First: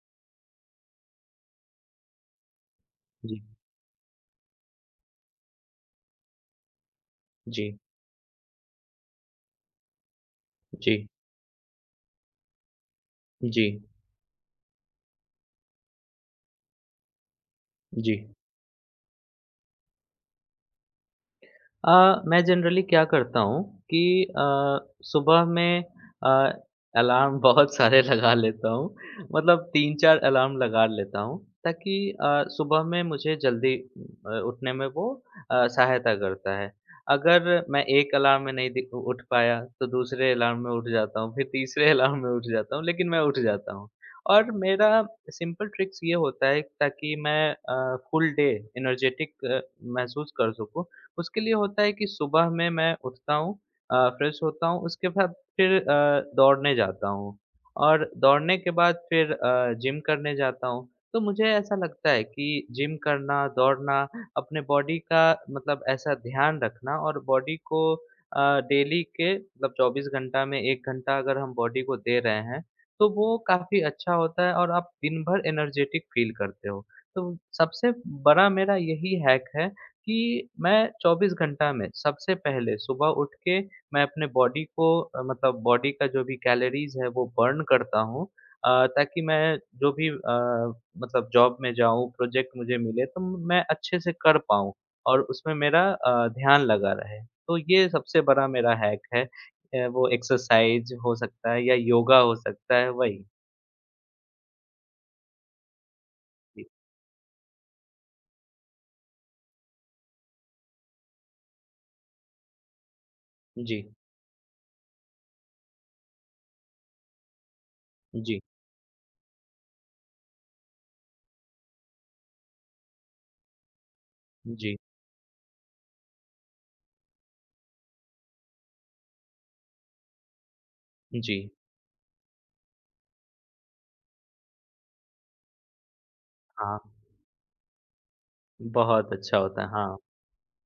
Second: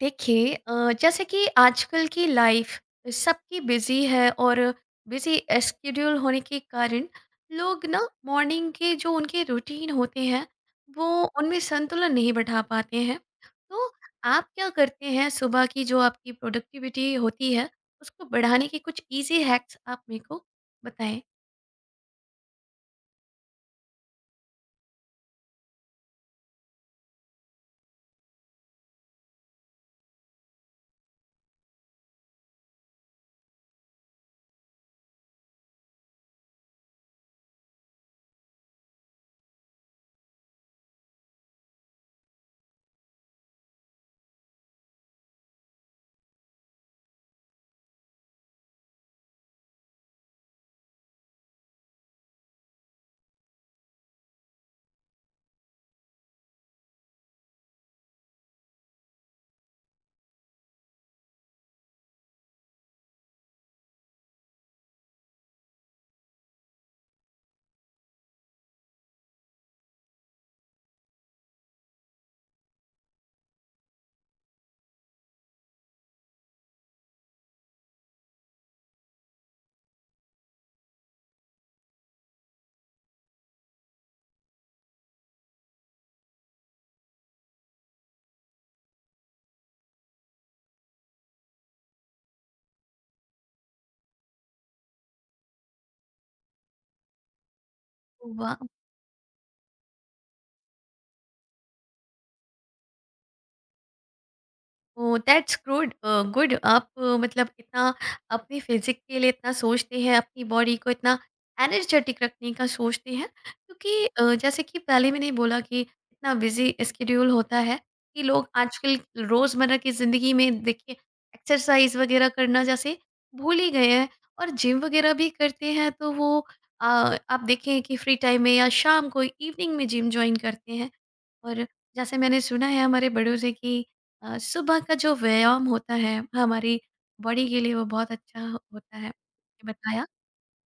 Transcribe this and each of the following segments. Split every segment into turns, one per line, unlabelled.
देखिए, जैसे कि आजकल की लाइफ
जी,
सबकी बिजी है और बिजी स्केड्यूल होने के कारण
जी,
लोग ना मॉर्निंग के जो उनके रूटीन होते हैं, वो
जी,
उनमें संतुलन नहीं बैठा पाते हैं।
जी,
तो आप क्या करते हैं, सुबह की जो आपकी प्रोडक्टिविटी होती है
जी।
उसको बढ़ाने के कुछ इजी हैक्स आप मेरे को बताएं।
मैं जनरली क्या करता हूँ कि सुबह में अ, अलार्म बहुत सारे लगा लेता हूँ, मतलब 3-4 अलार्म लगा लेता हूँ, ताकि सुबह में मुझे जल्दी उठने में वो सहायता करता है। अगर मैं एक अलार्म में नहीं दि उठ पाया, तो दूसरे अलार्म में उठ जाता हूँ, फिर तीसरे अलार्म में उठ जाता हूँ, लेकिन मैं उठ जाता हूँ। और मेरा सिंपल ट्रिक्स ये होता है, ताकि मैं फुल डे एनर्जेटिक महसूस कर सकूँ, उसके लिए होता है कि सुबह में मैं उठता हूँ, फ्रेश होता हूँ, उसके बाद फिर दौड़ने जाता हूँ और दौड़ने के बाद फिर जिम करने जाता हूँ। तो मुझे ऐसा लगता है कि जिम करना, दौड़ना, अपने बॉडी का मतलब ऐसा ध्यान रखना और बॉडी को डेली के मतलब 24 घंटा में 1 घंटा अगर हम बॉडी को दे रहे हैं, तो वो काफ़ी अच्छा होता है और आप दिन भर एनर्जेटिक फ़ील करते हो। तो सबसे बड़ा मेरा यही हैक है कि मैं 24 घंटा में सबसे पहले सुबह उठ के मैं अपने बॉडी को मतलब बॉडी का जो भी कैलोरीज़ है वो बर्न करता हूँ, ताकि मैं जो भी मतलब जॉब में जाऊँ, प्रोजेक्ट मुझे मिले, तो मैं अच्छे से कर पाऊँ और उसमें मेरा ध्यान लगा रहे। तो ये सबसे बड़ा
वाह।
मेरा हैक है। वो एक्सरसाइज़ हो सकता है या योगा हो सकता है, वही।
ओह! That's good, good.
जी,
आप मतलब इतना अपने फ़िज़िक के लिए इतना सोचते हैं, अपनी बॉडी को इतना एनर्जेटिक रखने का सोचते हैं,
जी,
क्योंकि जैसे कि पहले मैंने बोला कि इतना बिज़ी स्केड्यूल होता है कि
जी,
लोग आजकल रोज़मर्रा की ज़िंदगी में, देखिए, एक्सरसाइज़ वग़ैरह करना जैसे भूल ही गए हैं। और
जी,
जिम वग़ैरह भी करते हैं तो वो आप देखें कि फ्री टाइम में या शाम को इवनिंग में जिम जॉइन करते हैं।
जी।
और जैसे मैंने सुना है हमारे बड़ों से कि सुबह का जो व्यायाम होता है
हाँ,
हमारी बॉडी के लिए वो बहुत अच्छा होता है।
बहुत अच्छा होता
ये
है। हाँ,
बताया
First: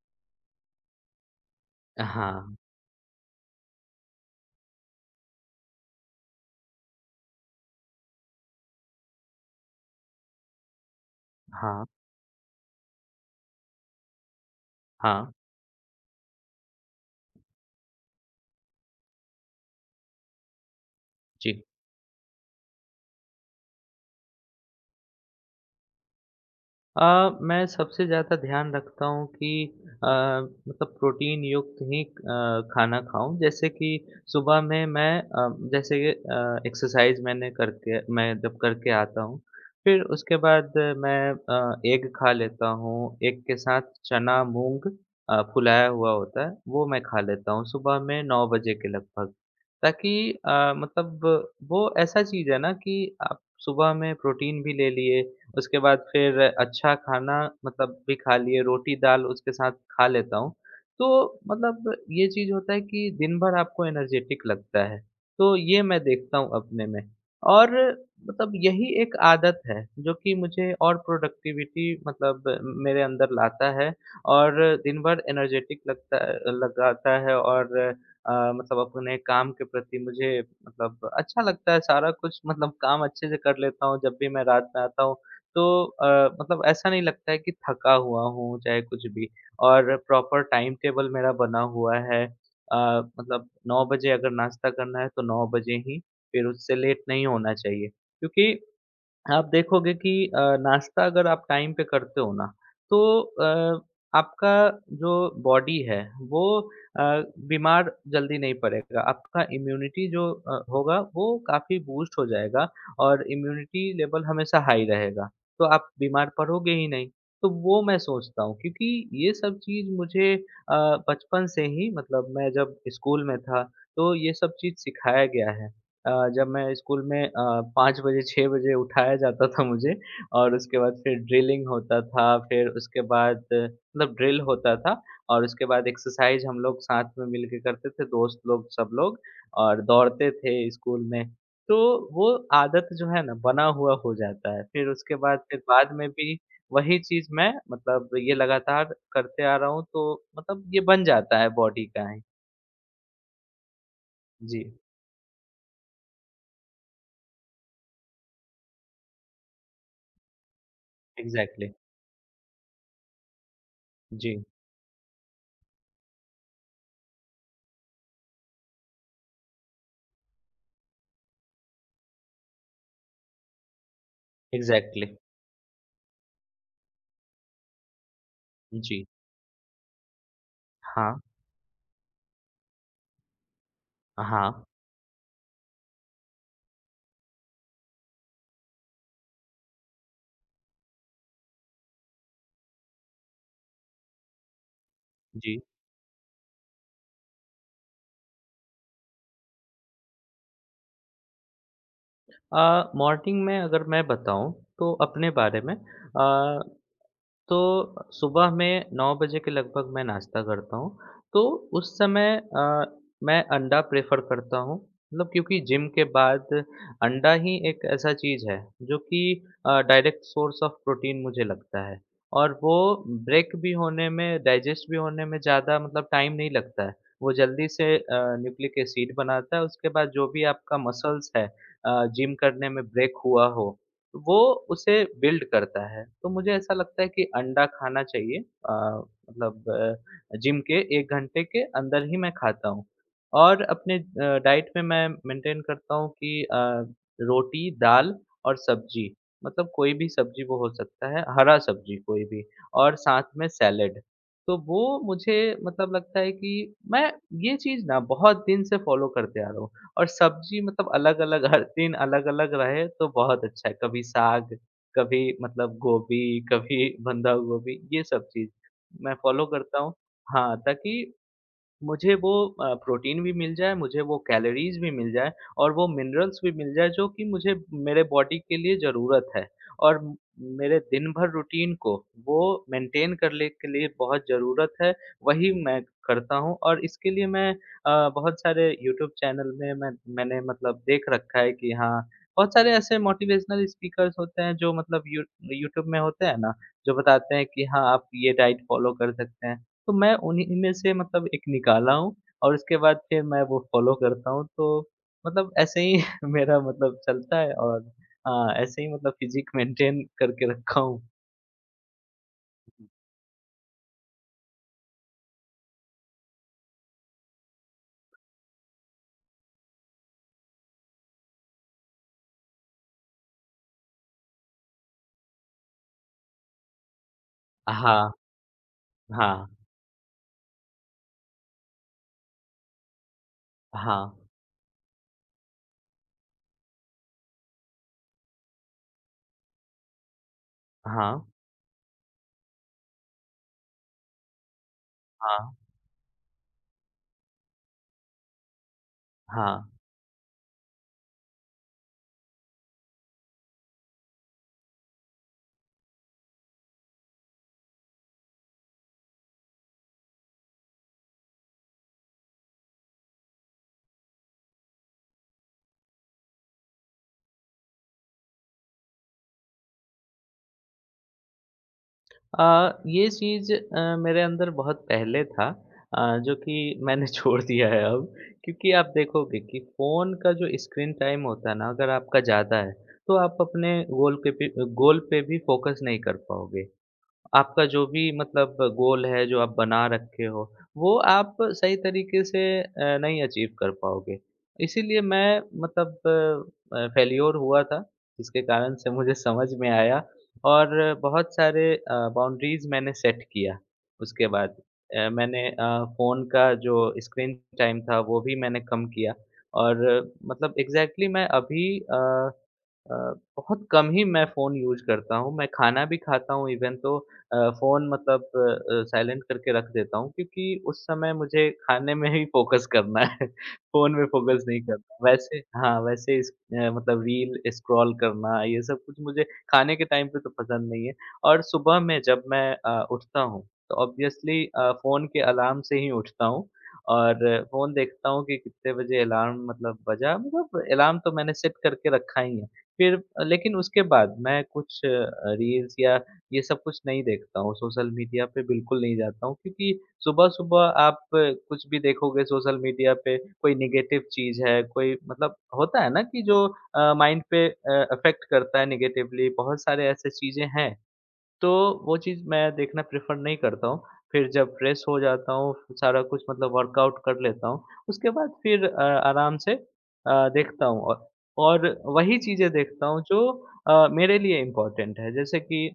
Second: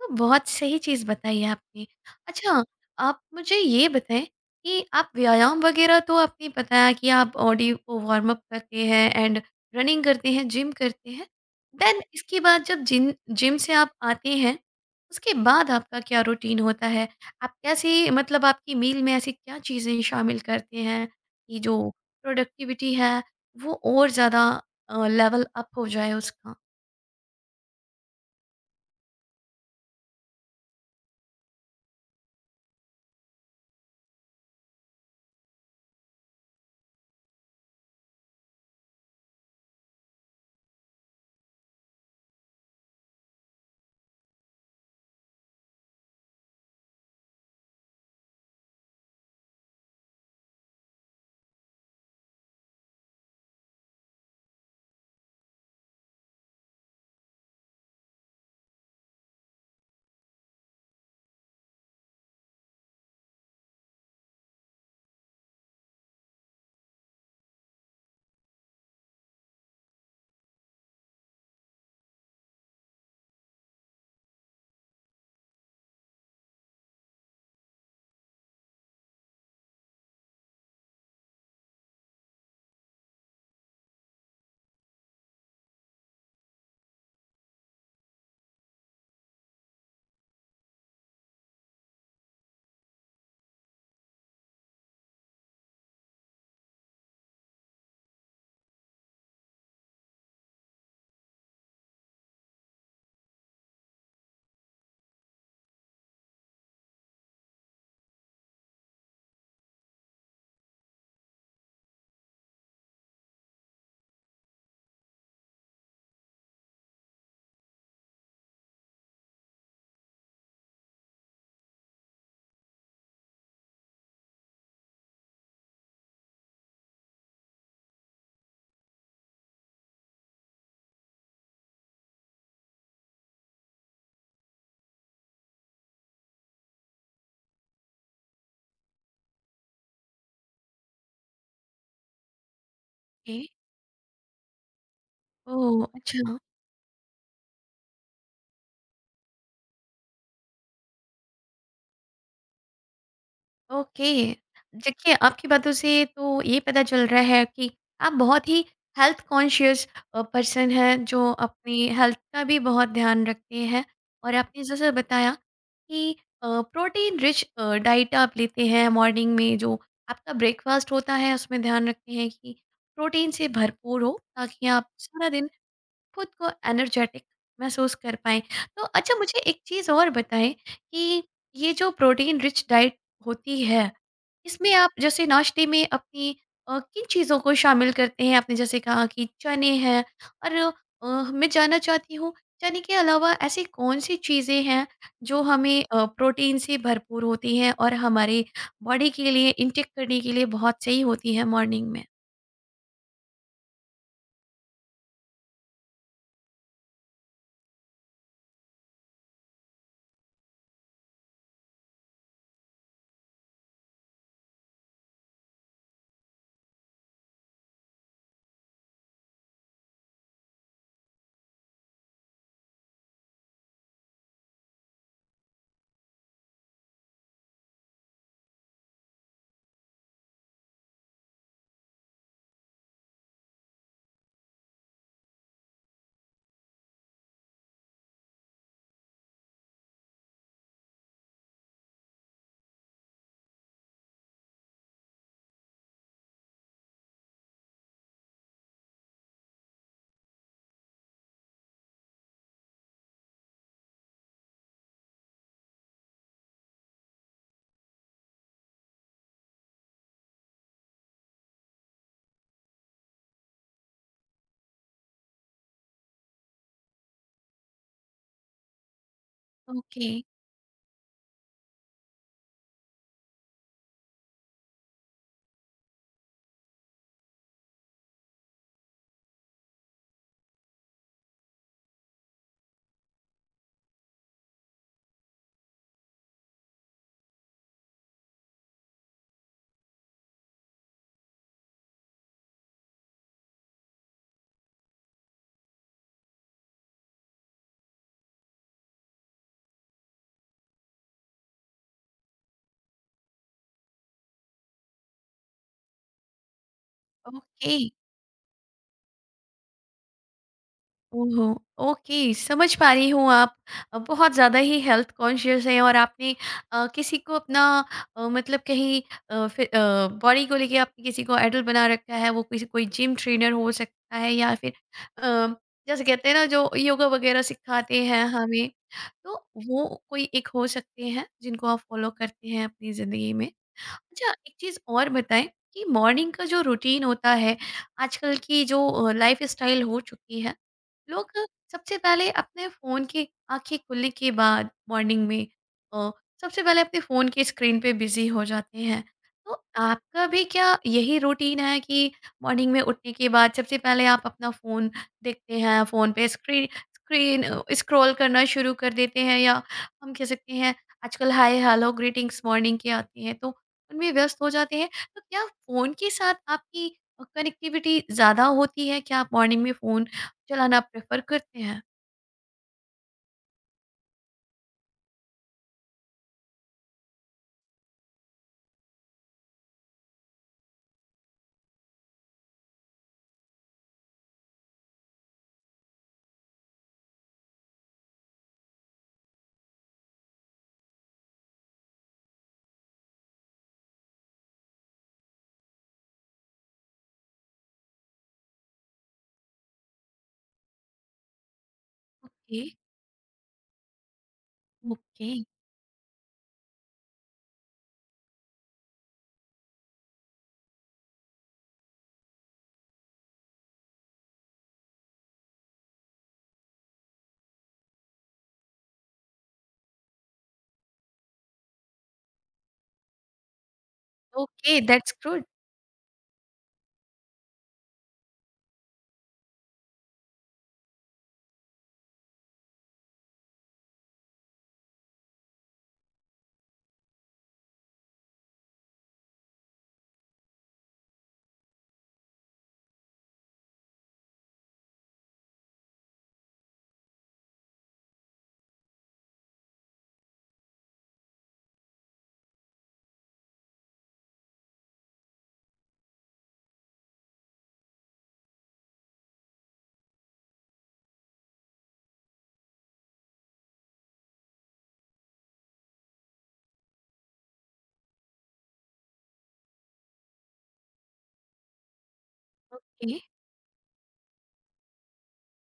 तो बहुत सही चीज़ बताई है आपने।
हाँ,
अच्छा, आप मुझे ये बताएँ कि आप व्यायाम वग़ैरह, तो आपने बताया कि आप बॉडी को वार्म अप करते हैं एंड रनिंग करते हैं, जिम करते हैं।
हाँ।
देन इसके बाद जब जिन जिम से आप आते हैं,
हाँ,
उसके बाद आपका क्या रूटीन होता है? आप कैसे, मतलब आपकी मील में ऐसी क्या चीज़ें शामिल करते हैं कि
जी।
जो प्रोडक्टिविटी है, वो और ज़्यादा लेवल अप हो जाए उसका?
मैं सबसे ज़्यादा ध्यान रखता हूँ कि अ, मतलब प्रोटीन युक्त ही खाना खाऊँ। जैसे कि सुबह में मैं जैसे एक्सरसाइज़ मैंने करके मैं जब करके आता हूँ, फिर उसके बाद मैं एग खा लेता हूँ। एग के साथ चना, मूँग फुलाया हुआ होता है, वो मैं खा लेता हूँ सुबह में 9 बजे के लगभग। ताकि मतलब वो ऐसा चीज़ है ना कि आप सुबह में प्रोटीन भी ले लिए, उसके बाद फिर अच्छा खाना मतलब भी खा लिए, रोटी-दाल उसके साथ खा लेता हूँ। तो मतलब ये चीज़ होता है कि दिन भर आपको एनर्जेटिक लगता है, तो ये मैं देखता हूँ अपने में। और मतलब यही एक आदत है, जो कि मुझे और प्रोडक्टिविटी मतलब मेरे अंदर लाता है और दिन भर एनर्जेटिक लगाता है और मतलब अपने काम के प्रति मुझे मतलब अच्छा लगता है, सारा कुछ मतलब काम अच्छे से कर लेता हूँ, जब भी मैं रात में आता हूँ तो मतलब ऐसा नहीं लगता है कि थका हुआ हूँ, चाहे कुछ भी। और प्रॉपर टाइम टेबल मेरा बना हुआ है। मतलब 9 बजे अगर नाश्ता करना है, तो 9 बजे ही, फिर उससे लेट नहीं होना चाहिए। क्योंकि आप देखोगे कि नाश्ता अगर आप टाइम पे करते हो ना, तो अ, आपका जो बॉडी है वो अ, बीमार जल्दी नहीं पड़ेगा। आपका इम्यूनिटी जो होगा वो काफ़ी बूस्ट हो जाएगा और इम्यूनिटी लेवल हमेशा हाई रहेगा। तो आप बीमार पड़ोगे ही नहीं। तो वो मैं सोचता हूँ, क्योंकि ये सब चीज़ मुझे बचपन से ही मतलब मैं जब स्कूल में था, तो ये सब चीज़ सिखाया गया है। जब मैं स्कूल में 5 बजे 6 बजे उठाया जाता था मुझे, और उसके बाद फिर ड्रिलिंग होता था, फिर उसके बाद मतलब ड्रिल होता था और उसके बाद एक्सरसाइज हम लोग साथ में मिल के करते थे, दोस्त लोग सब लोग, और दौड़ते थे स्कूल में। तो वो आदत जो है ना
जी।
बना हुआ हो जाता है, फिर उसके बाद फिर
ओह!
बाद में भी
अच्छा।
वही चीज़ मैं मतलब ये लगातार करते आ रहा हूँ, तो मतलब ये बन जाता है बॉडी का ही।
ओके।
जी,
देखिए, आपकी बातों से तो ये पता चल रहा है कि आप बहुत ही हेल्थ कॉन्शियस पर्सन हैं, जो
एग्ज़ैक्टली।
अपनी हेल्थ का भी बहुत ध्यान रखते हैं। और
जी,
आपने जैसे बताया कि प्रोटीन रिच डाइट आप लेते हैं मॉर्निंग में, जो आपका ब्रेकफ़ास्ट होता है, उसमें ध्यान रखते हैं कि प्रोटीन से भरपूर हो, ताकि आप
एग्ज़ैक्टली।
सारा दिन खुद को एनर्जेटिक महसूस कर पाएँ। तो
जी।
अच्छा, मुझे एक चीज़ और बताएँ
हाँ,
कि ये जो प्रोटीन रिच डाइट होती है,
हाँ,
इसमें आप जैसे नाश्ते में अपनी किन चीज़ों को शामिल करते हैं? आपने जैसे कहा कि चने हैं, और मैं जानना चाहती हूँ चने के अलावा ऐसी कौन-सी चीज़ें हैं जो
जी।
हमें प्रोटीन से भरपूर होती हैं और हमारे बॉडी के लिए इनटेक करने के लिए बहुत सही होती है मॉर्निंग में?
मॉर्निंग में अगर मैं बताऊँ तो अपने बारे में, तो सुबह में 9 बजे के लगभग मैं नाश्ता करता हूँ। तो उस समय मैं अंडा प्रेफ़र करता हूँ। मतलब क्योंकि जिम के बाद अंडा ही एक ऐसा चीज़ है जो कि डायरेक्ट सोर्स ऑफ़ प्रोटीन मुझे लगता है। और वो ब्रेक भी होने में, डाइजेस्ट भी होने में ज़्यादा मतलब टाइम नहीं लगता है। वो जल्दी से न्यूक्लिक एसिड बनाता है, उसके बाद जो भी आपका मसल्स है जिम करने में ब्रेक हुआ हो, वो उसे बिल्ड करता है। तो मुझे ऐसा लगता है कि अंडा खाना चाहिए, मतलब जिम के 1 घंटे के अंदर ही मैं खाता हूँ। और अपने डाइट में मैं मेंटेन करता हूँ कि रोटी, दाल और सब्ज़ी, मतलब कोई भी सब्ज़ी वो हो सकता है, हरा सब्ज़ी कोई भी, और साथ में सैलेड। तो वो मुझे मतलब लगता है कि मैं ये चीज़ ना बहुत दिन से फ़ॉलो करते आ रहा हूँ। और सब्ज़ी मतलब अलग-अलग, हर दिन अलग-अलग रहे तो बहुत अच्छा है। कभी साग, कभी मतलब गोभी, कभी बंधा गोभी, ये सब चीज़ मैं फ़ॉलो करता हूँ।
ओके,
हाँ, ताकि मुझे वो प्रोटीन भी मिल जाए, मुझे वो कैलोरीज़ भी मिल जाए और वो मिनरल्स भी मिल जाए, जो कि मुझे मेरे बॉडी के लिए ज़रूरत है। और म मेरे दिन भर रूटीन को वो मेंटेन करने के लिए बहुत ज़रूरत है, वही मैं करता हूँ। और इसके लिए मैं बहुत सारे यूट्यूब चैनल में मैंने मतलब देख रखा है कि हाँ, बहुत सारे ऐसे मोटिवेशनल स्पीकर्स होते हैं, जो मतलब यू यूट्यूब में होते हैं ना, जो बताते हैं कि हाँ, आप ये डाइट फ़ॉलो कर सकते हैं। तो मैं उन्हीं में से मतलब एक निकाला हूँ और उसके बाद फिर मैं वो फ़ॉलो करता हूँ, तो मतलब ऐसे ही मेरा मतलब चलता है
ओके।
और ऐसे ही मतलब फ़िज़िक मेंटेन करके रखा हूँ।
ओहो! ओके, समझ पा रही हूँ आप बहुत ज़्यादा ही हेल्थ कॉन्शियस हैं और आपने किसी को अपना, मतलब कहीं बॉडी को लेके आपने किसी को आइडल बना रखा है। वो किसी, कोई जिम ट्रेनर हो सकता है या फिर अ, जैसे कहते हैं ना, जो योगा वगैरह सिखाते
हाँ,
हैं हमें, तो
हाँ,
वो कोई एक हो सकते हैं जिनको आप फॉलो करते हैं अपनी ज़िंदगी में।
हाँ,
अच्छा, एक चीज़ और बताएं कि मॉर्निंग का जो रूटीन होता है, आजकल की जो लाइफस्टाइल हो चुकी है,
हाँ,
लोग सबसे पहले अपने फ़ोन की आंखें खुलने के बाद मॉर्निंग में
हाँ,
अ, सबसे पहले अपने फ़ोन के स्क्रीन पे बिज़ी हो जाते हैं। तो
हाँ।
आपका भी क्या यही रूटीन है कि मॉर्निंग में उठने के बाद सबसे पहले आप अपना फ़ोन देखते हैं, फ़ोन पे स्क्रीन स्क्रीन स्क्रॉल करना शुरू कर देते हैं, या हम कह सकते हैं आजकल हाय हेलो ग्रीटिंग्स मॉर्निंग के आती हैं तो उनमें व्यस्त हो जाते हैं। तो क्या फ़ोन के साथ आपकी कनेक्टिविटी ज़्यादा होती है? क्या आप मॉर्निंग में फ़ोन चलाना प्रेफ़र करते हैं?
ये चीज़ मेरे अंदर बहुत पहले था, जो कि मैंने छोड़ दिया है अब, क्योंकि आप देखोगे कि फ़ोन का जो स्क्रीन टाइम होता है ना, अगर आपका ज़्यादा है, तो आप अपने गोल पे भी फ़ोकस नहीं कर पाओगे। आपका जो भी मतलब गोल है, जो आप बना रखे हो, वो आप सही तरीके से नहीं अचीव कर पाओगे। इसीलिए मैं मतलब फेल्योर हुआ था, जिसके कारण से मुझे समझ में आया और बहुत सारे
ओके,
बाउंड्रीज़ मैंने सेट किया उसके बाद।
ओके,
मैंने फ़ोन का जो स्क्रीन टाइम था, वो भी मैंने कम किया। और मतलब एग्ज़ैक्टली मैं अभी अ अ, बहुत कम ही मैं फ़ोन यूज़ करता हूँ। मैं खाना भी खाता हूँ इवन, तो फ़ोन मतलब साइलेंट करके रख देता हूँ, क्योंकि उस समय मुझे खाने में ही फ़ोकस करना है। फ़ोन में फ़ोकस नहीं
ओके,
करना।
दैट्स
वैसे
गुड।
हाँ, वैसे इस मतलब रील स्क्रॉल करना, ये सब कुछ मुझे खाने के टाइम पे तो पसंद नहीं है। और सुबह में जब मैं उठता हूँ, तो ऑब्वियसली फ़ोन के अलार्म से ही उठता हूँ और फ़ोन देखता हूँ कि कितने बजे अलार्म मतलब बजा, मतलब अलार्म तो मैंने सेट करके रखा ही है। फिर लेकिन उसके बाद मैं कुछ रील्स या ये सब कुछ नहीं देखता हूँ, सोशल मीडिया पे बिल्कुल नहीं जाता हूँ, क्योंकि सुबह-सुबह आप कुछ भी देखोगे सोशल मीडिया पे, कोई नेगेटिव चीज़ है, कोई मतलब होता है ना कि जो माइंड पे अफ़ेक्ट करता है नेगेटिवली, बहुत सारे ऐसे चीज़ें हैं, तो वो चीज़ मैं देखना प्रेफ़र नहीं करता हूँ। फिर जब फ्रेश हो जाता हूँ, सारा कुछ मतलब वर्कआउट कर लेता हूँ, उसके बाद फिर आराम से देखता हूँ और और वही चीज़ें देखता हूँ
ओके,
जो मेरे लिए इम्पोर्टेंट है। जैसे कि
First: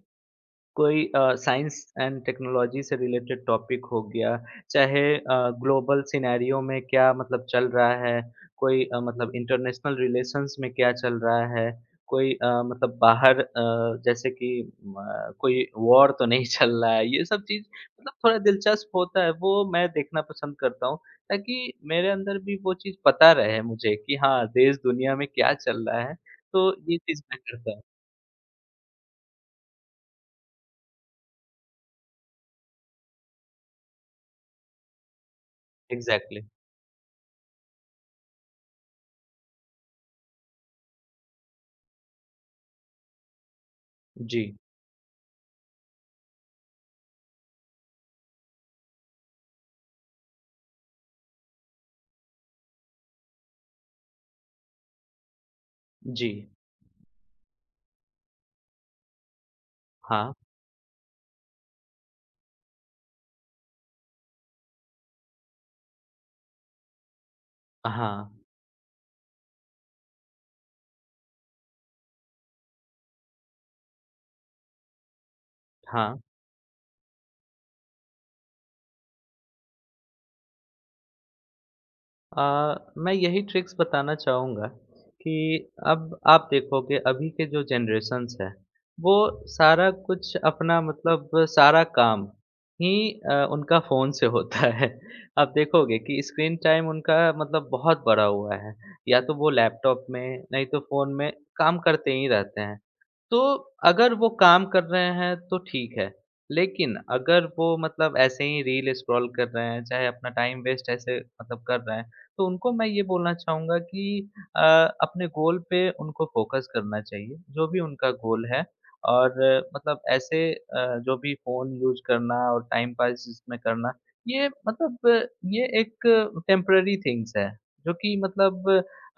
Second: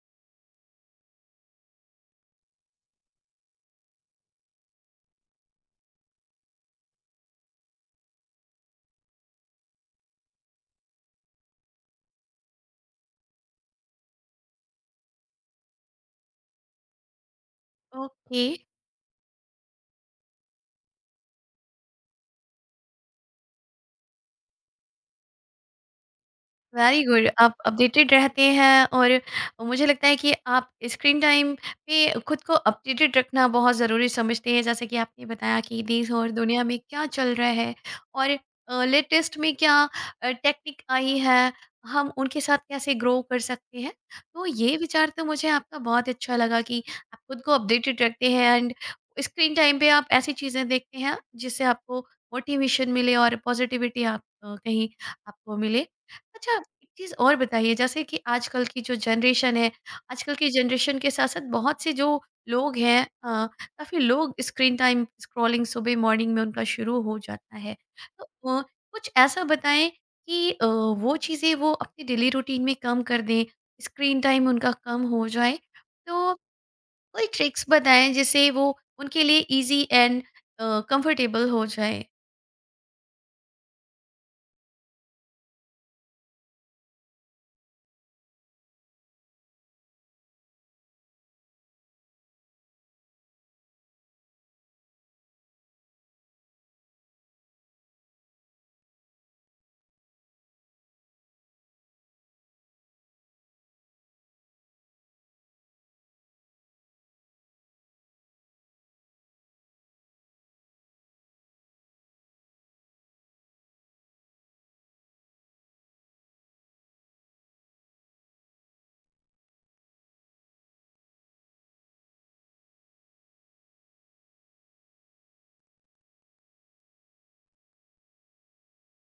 कोई साइंस एंड टेक्नोलॉजी से रिलेटेड टॉपिक हो गया, चाहे ग्लोबल सिनेरियो में क्या मतलब चल रहा है, कोई मतलब इंटरनेशनल रिलेशंस में क्या चल रहा है, कोई मतलब बाहर जैसे कि म कोई वॉर तो नहीं चल रहा है, ये सब चीज़ मतलब थोड़ा
ओके।
दिलचस्प होता है, वो मैं देखना पसंद करता हूँ, ताकि मेरे अंदर भी वो चीज़ पता रहे मुझे कि हाँ, देश दुनिया में क्या चल रहा है, तो ये
वेरी
चीज़
गुड।
मैं
आप
करता हूँ।
अपडेटेड रहते हैं और मुझे लगता है कि आप स्क्रीन टाइम पे खुद को अपडेटेड रखना बहुत ज़रूरी समझते हैं, जैसे कि आपने बताया कि देश और
एग्ज़ैक्टली।
दुनिया में क्या चल रहा है और लेटेस्ट में क्या टेक्निक आई है, हम उनके साथ कैसे ग्रो कर सकते हैं।
जी,
तो ये विचार तो मुझे आपका बहुत अच्छा लगा कि आप खुद को अपडेटेड रखते हैं एंड स्क्रीन टाइम पे आप ऐसी चीज़ें देखते हैं जिससे आपको मोटिवेशन मिले और पॉजिटिविटी आप कहीं आपको मिले।
जी।
अच्छा, एक चीज़ और बताइए, जैसे कि आजकल की जो जनरेशन है, आजकल
हाँ।
की जनरेशन के साथ-साथ बहुत से जो लोग हैं, काफ़ी लोग स्क्रीन टाइम स्क्रॉलिंग सुबह मॉर्निंग में उनका शुरू हो जाता है। तो
हाँ,
अ, कुछ ऐसा बताएँ कि वो चीज़ें वो अपनी डेली रूटीन में कम कर दें, स्क्रीन टाइम उनका कम हो जाए।
हाँ।
तो कोई ट्रिक्स बताएँ जिससे वो उनके लिए ईज़ी एंड कंफर्टेबल हो जाए।
मैं यही ट्रिक्स बताना चाहूँगा कि अब आप देखोगे अभी के जो जनरेशन्स हैं, वो सारा कुछ अपना मतलब सारा काम ही उनका फ़ोन से होता है। आप देखोगे कि स्क्रीन टाइम उनका मतलब बहुत बढ़ा हुआ है। या तो वो लैपटॉप में, नहीं तो फ़ोन में काम करते ही रहते हैं। तो अगर वो काम कर रहे हैं तो ठीक है, लेकिन अगर वो मतलब ऐसे ही रील स्क्रॉल कर रहे हैं, चाहे अपना टाइम वेस्ट ऐसे मतलब कर रहे हैं, तो उनको मैं ये बोलना चाहूँगा कि अ, अपने गोल पे उनको फोकस करना चाहिए, जो भी उनका गोल है। और मतलब ऐसे जो भी फ़ोन यूज़ करना और टाइम पास इसमें करना, ये मतलब ये एक टेम्परेरी थिंग्स है, जो कि मतलब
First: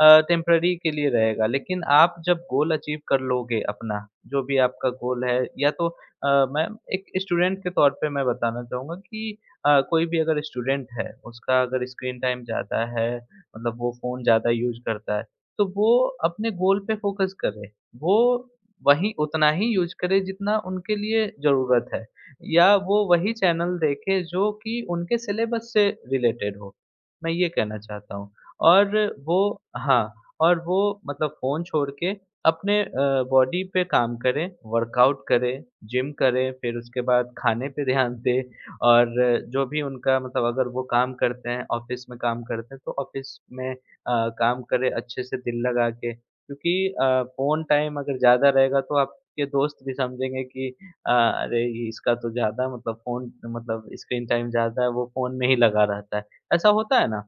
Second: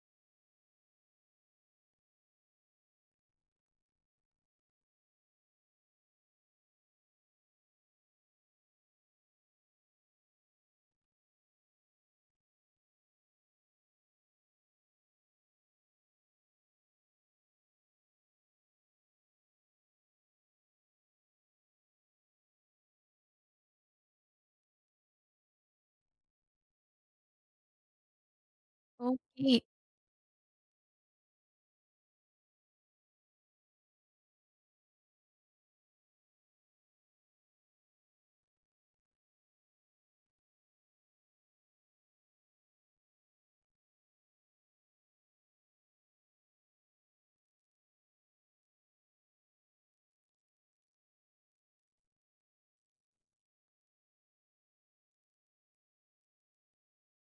टेम्पररी के लिए रहेगा, लेकिन आप जब गोल अचीव कर लोगे अपना, जो भी आपका गोल है, या तो मैं एक स्टूडेंट के तौर पे मैं बताना चाहूँगा कि कोई भी अगर स्टूडेंट है, उसका अगर स्क्रीन टाइम ज़्यादा है, मतलब वो फ़ोन ज़्यादा यूज़ करता है, तो वो अपने गोल पे फ़ोकस करे। वो वही उतना ही यूज़ करे जितना उनके लिए ज़रूरत है, या वो वही चैनल देखे जो कि उनके सिलेबस से रिलेटेड हो। मैं ये कहना चाहता हूँ। और वो
ओके,
हाँ, और वो मतलब फ़ोन छोड़ के अपने बॉडी पे काम करें, वर्कआउट करें, जिम करें, फिर उसके बाद खाने पे ध्यान दें, और जो भी उनका मतलब अगर वो काम करते हैं, ऑफ़िस में काम करते हैं, तो ऑफ़िस में काम करें अच्छे से दिल लगा के। क्योंकि फ़ोन टाइम अगर ज़्यादा रहेगा, तो आपके दोस्त भी समझेंगे कि अरे! ये इसका तो ज़्यादा मतलब फ़ोन मतलब स्क्रीन टाइम ज़्यादा है, वो फ़ोन में ही लगा रहता है। ऐसा होता है ना?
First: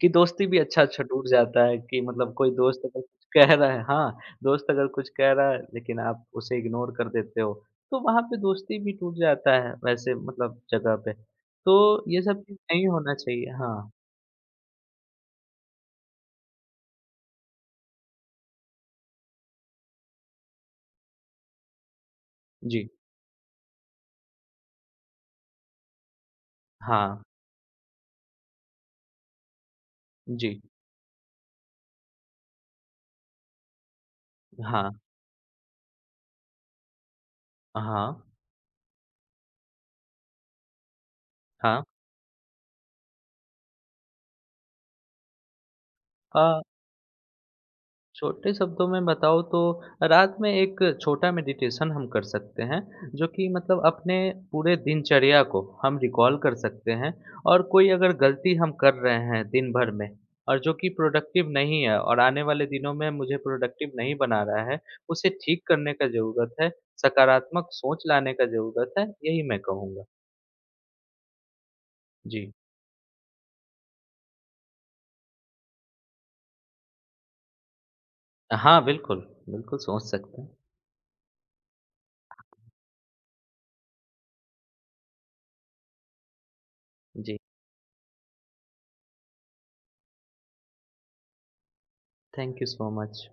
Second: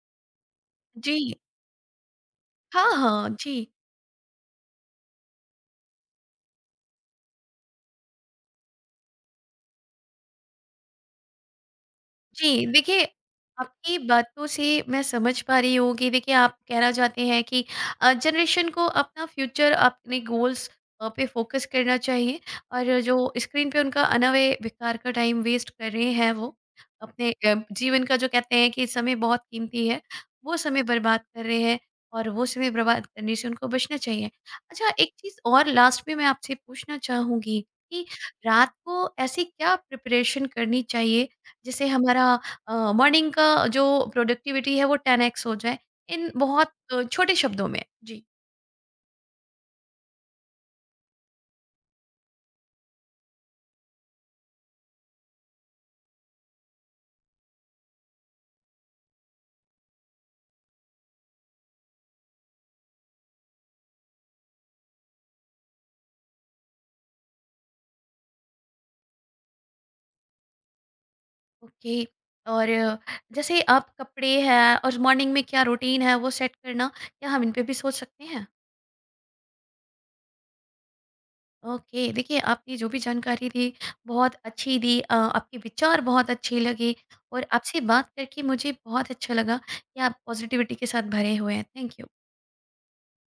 कि दोस्ती भी अच्छा-अच्छा
जी।
टूट जाता है, कि मतलब कोई दोस्त
हाँ,
अगर कुछ
हाँ,
कह
जी।
रहा है, हाँ, दोस्त अगर कुछ कह रहा है लेकिन आप उसे इग्नोर कर देते हो, तो वहाँ पे दोस्ती भी टूट जाता है वैसे मतलब जगह पे। तो ये सब चीज़
जी,
नहीं
देखिए,
होना चाहिए। हाँ,
आपकी बातों से मैं समझ पा रही हूँ कि, देखिए, आप कहना चाहते हैं कि जनरेशन को अपना फ्यूचर, अपने गोल्स पे फोकस करना चाहिए,
जी।
और जो स्क्रीन पे उनका अनवय बेकार का टाइम वेस्ट कर रहे हैं, वो
हाँ,
अपने जीवन का, जो कहते हैं कि समय बहुत कीमती है,
जी।
वो समय बर्बाद कर रहे हैं और वो समय बर्बाद करने से उनको बचना चाहिए। अच्छा,
हाँ,
एक चीज़ और लास्ट में मैं आपसे पूछना चाहूँगी कि
हाँ,
रात को ऐसी क्या प्रिपरेशन करनी चाहिए,
हाँ।
जैसे हमारा मॉर्निंग का जो प्रोडक्टिविटी है वो 10x हो जाए, इन
अ
बहुत छोटे शब्दों में, जी।
छोटे शब्दों में बताऊँ तो रात में एक छोटा मेडिटेशन हम कर सकते हैं, जो कि मतलब अपने पूरे दिनचर्या को हम रिकॉल कर सकते हैं, और कोई अगर गलती हम कर रहे हैं दिन भर में और जो कि प्रोडक्टिव नहीं है और आने वाले दिनों में मुझे प्रोडक्टिव नहीं बना रहा है, उसे ठीक करने का ज़रूरत है, सकारात्मक सोच लाने का ज़रूरत है, यही मैं कहूँगा।
ओके।
जी।
और जैसे आप कपड़े हैं और मॉर्निंग में क्या रूटीन है वो सेट करना, क्या हम इन पे भी सोच सकते हैं?
हाँ, बिल्कुल। बिल्कुल सोच सकते हैं।
ओके, देखिए, आपने जो भी जानकारी दी बहुत अच्छी दी। आपके विचार बहुत अच्छे लगे
जी,
और आपसे बात करके मुझे बहुत अच्छा लगा कि आप पॉजिटिविटी के साथ भरे हुए हैं। Thank you.
Thank you so much.